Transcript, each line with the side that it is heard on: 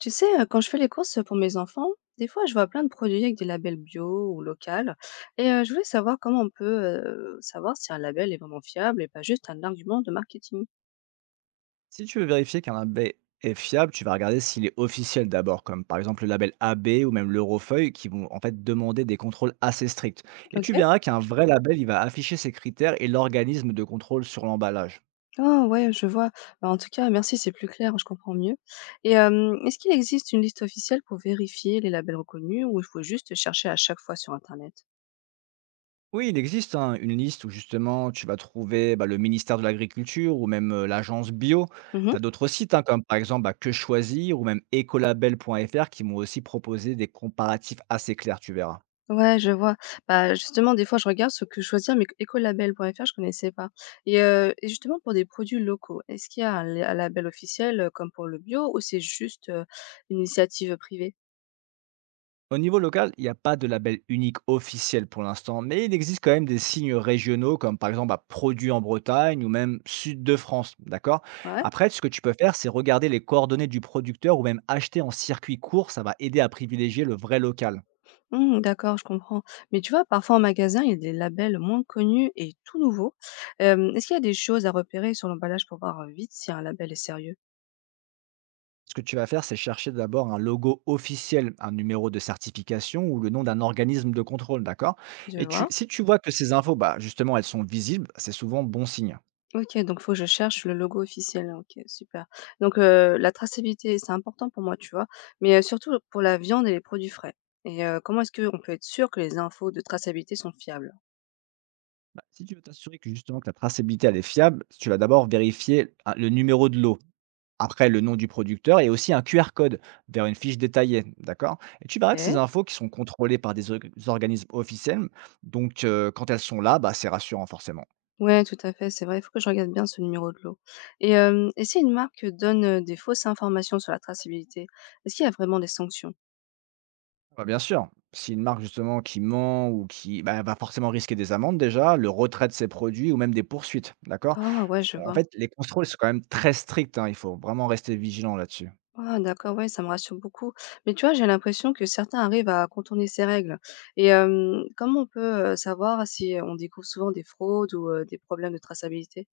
left: Tu sais, quand je fais les courses pour mes enfants, des fois je vois plein de produits avec des labels bio ou local. Et je voulais savoir comment on peut savoir si un label est vraiment fiable et pas juste un argument de marketing.
right: Si tu veux vérifier qu'un label est fiable, tu vas regarder s'il est officiel d'abord, comme par exemple le label AB ou même l'Eurofeuille, qui vont en fait demander des contrôles assez stricts. Et
left: Ok.
right: tu verras qu'un, ok, vrai label, il va afficher ses critères et l'organisme de contrôle sur l'emballage.
left: Oh ouais, je vois. Bah, en tout cas, merci, c'est plus clair, je comprends mieux. Et est-ce qu'il existe une liste officielle pour vérifier les labels reconnus ou il faut juste chercher à chaque fois sur Internet?
right: Oui, il existe hein, une liste où justement tu vas trouver bah, le ministère de l'Agriculture ou même l'agence bio. Tu as d'autres sites hein, comme par exemple bah, Que Choisir ou même Ecolabel.fr qui vont aussi proposer des comparatifs assez clairs, tu verras.
left: Ouais, je vois. Bah, justement, des fois, je regarde ce que choisir, mais écolabel.fr, je connaissais pas. Et justement, pour des produits locaux, est-ce qu'il y a un label officiel, comme pour le bio ou c'est juste, une initiative privée?
right: Au niveau local, il n'y a pas de label unique officiel pour l'instant, mais il existe quand même des signes régionaux, comme par exemple bah, produit en Bretagne ou même sud de France, d'accord.
left: Ouais?
right: Après, ce que tu peux faire, c'est regarder les coordonnées du producteur ou même acheter en circuit court, ça va aider à privilégier le vrai local.
left: Mmh, d'accord, je comprends. Mais tu vois, parfois en magasin, il y a des labels moins connus et tout nouveaux. Est-ce qu'il y a des choses à repérer sur l'emballage pour voir, vite si un label est sérieux?
right: Ce que tu vas faire, c'est chercher d'abord un logo officiel, un numéro de certification ou le nom d'un organisme de contrôle, d'accord.
left: Je
right: Et
left: vois?
right: si tu vois que ces infos, bah, justement, elles sont visibles, c'est souvent bon signe.
left: OK, donc faut que je cherche le logo officiel. OK, super. Donc la traçabilité, c'est important pour moi, tu vois? Mais, surtout pour la viande et les produits frais et comment est-ce qu'on peut être sûr que les infos de traçabilité sont fiables?
right: Bah, si tu veux t'assurer que justement que la traçabilité elle est fiable, tu vas d'abord vérifier le numéro de l'eau, après le nom du producteur et aussi un QR code vers une fiche détaillée, d'accord? Et tu verras que ces
left: OK.
right: infos qui sont contrôlées par des organismes officiels, donc quand elles sont là, bah, c'est rassurant forcément.
left: Ouais, tout à fait, c'est vrai, il faut que je regarde bien ce numéro de lot et si une marque donne, des fausses informations sur la traçabilité, est-ce qu'il y a vraiment des sanctions?
right: Bah, bien sûr, si une marque justement qui ment ou qui bah, elle va forcément risquer des amendes déjà, le retrait de ses produits ou même des poursuites, d'accord?
left: Ah ouais, je
right: En
left: vois.
right: fait, les contrôles sont quand même très stricts, hein, il faut vraiment rester vigilant là-dessus.
left: Ah d'accord, ouais, ça me rassure beaucoup. Mais tu vois, j'ai l'impression que certains arrivent à contourner ces règles. Et comment on peut, savoir si on découvre souvent des fraudes ou des problèmes de traçabilité?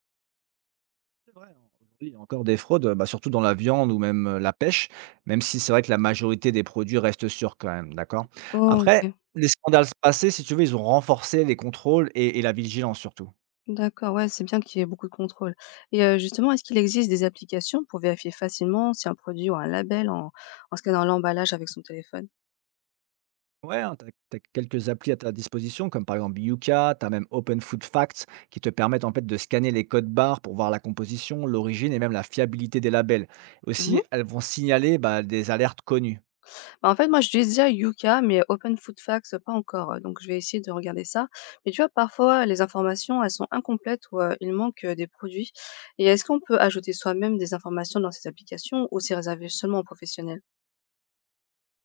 right: C'est vrai, hein, aujourd'hui, il y a encore des fraudes, bah, surtout dans la viande ou même la pêche, même si c'est vrai que la majorité des produits restent sûrs quand même, d'accord?
left: Oh,
right: Après,
left: OK,
right: les scandales passés, si tu veux, ils ont renforcé les contrôles et la vigilance surtout.
left: d'accord, ouais, c'est bien qu'il y ait beaucoup de contrôle. Et justement, est-ce qu'il existe des applications pour vérifier facilement si un produit ou un label en scannant l'emballage avec son téléphone?
right: Ouais, tu as, quelques applis à ta disposition, comme par exemple Yuka, tu as même Open Food Facts, qui te permettent en fait de scanner les codes barres pour voir la composition, l'origine et même la fiabilité des labels. Aussi, elles vont signaler bah, des alertes connues.
left: Bah, en fait, moi, j'utilise déjà Yuka, mais Open Food Facts, pas encore, donc je vais essayer de regarder ça. Mais tu vois, parfois, les informations, elles sont incomplètes ou il manque, des produits et est-ce qu'on peut ajouter soi-même des informations dans ces applications ou c'est réservé seulement aux professionnels?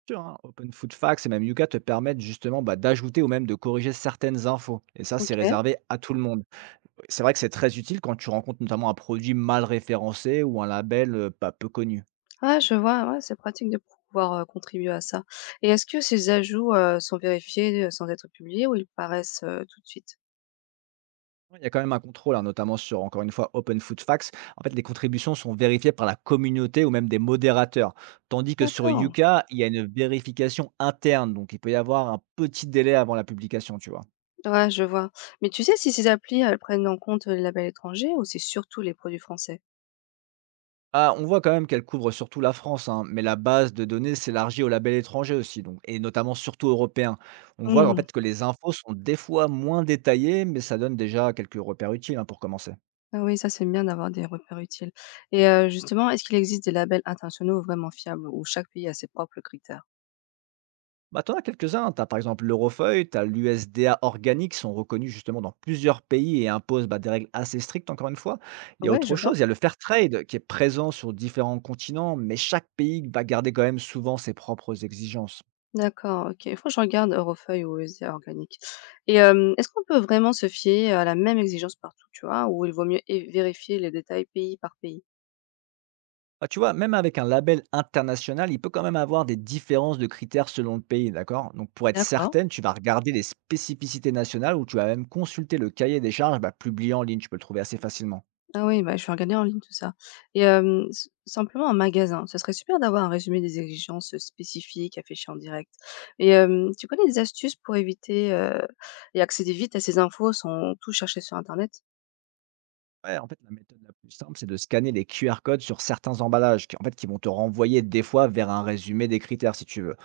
right: Sûr, hein, Open Food Facts et même Yuka te permettent justement bah, d'ajouter ou même de corriger certaines infos. Et ça, c'est
left: OK.
right: réservé à tout le monde. C'est vrai que c'est très utile quand tu rencontres notamment un produit mal référencé ou un label pas peu connu.
left: Ouais, je vois, ouais, c'est pratique de pouvoir, contribuer à ça et est-ce que ces ajouts, sont vérifiés, sans être publiés ou ils paraissent, tout de suite?
right: Il y a quand même un contrôle, hein, notamment sur, encore une fois, Open Food Facts. En fait, les contributions sont vérifiées par la communauté ou même des modérateurs. Tandis que sur
left: D'accord.
right: Yuka, il y a une vérification interne. Donc, il peut y avoir un petit délai avant la publication, tu vois.
left: Ouais, je vois. Mais tu sais si ces applis, elles prennent en compte, les labels étrangers ou c'est surtout les produits français?
right: Ah, on voit quand même qu'elle couvre surtout la France, hein, mais la base de données s'élargit aux labels étrangers aussi, donc, et notamment surtout européens. On voit en
left: Mmh.
right: fait que les infos sont des fois moins détaillées, mais ça donne déjà quelques repères utiles hein, pour commencer.
left: Ah oui, ça, c'est bien d'avoir des repères utiles. Et justement, est-ce qu'il existe des labels internationaux vraiment fiables où chaque pays a ses propres critères?
right: Bah, t'en as quelques-uns, t'as par exemple l'Eurofeuille, t'as l'USDA organique, qui sont reconnus justement dans plusieurs pays et imposent bah, des règles assez strictes encore une fois. Il y a
left: Ouais,
right: autre
left: je vois.
right: chose, il y a le fair trade qui est présent sur différents continents, mais chaque pays va garder quand même souvent ses propres exigences.
left: D'accord, OK. Il faut que je regarde Eurofeuille ou ESA Organic. Et est-ce qu'on peut vraiment se fier à la même exigence partout, tu vois? Ou il vaut mieux é vérifier les détails pays par pays?
right: Bah, tu vois, même avec un label international, il peut quand même avoir des différences de critères selon le pays, d'accord? Donc pour être
left: D'accord.
right: certaine, tu vas regarder les spécificités nationales ou tu vas même consulter le cahier des charges bah, publié en ligne, tu peux le trouver assez facilement.
left: Ah oui, bah, je vais regarder en ligne tout ça. Et hem, s simplement un magasin, ce serait super d'avoir un résumé des exigences, spécifiques affichées en direct. Et tu connais des astuces pour éviter, et accéder vite à ces infos sans tout chercher sur internet?
right: Ouais, en fait, la méthode la plus simple, c'est de scanner les QR codes sur certains emballages, qui, en fait, qui vont te renvoyer des fois vers un résumé des critères, si tu veux.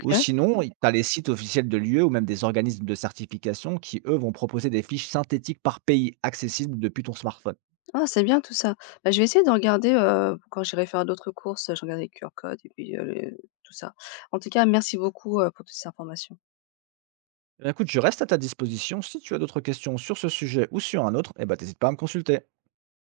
right: Ou sinon, tu as les sites officiels de l'UE ou même des organismes de certification qui, eux, vont proposer des fiches synthétiques par pays accessibles depuis ton smartphone.
left: Ah, c'est bien tout ça. Bah, je vais essayer de regarder, quand j'irai faire d'autres courses, je regarde les QR codes et puis, le tout ça. En tout cas, merci beaucoup, pour toutes ces informations.
right: Eh bien, écoute, je reste à ta disposition. Si tu as d'autres questions sur ce sujet ou sur un autre, eh ben, t'hésites pas à me consulter.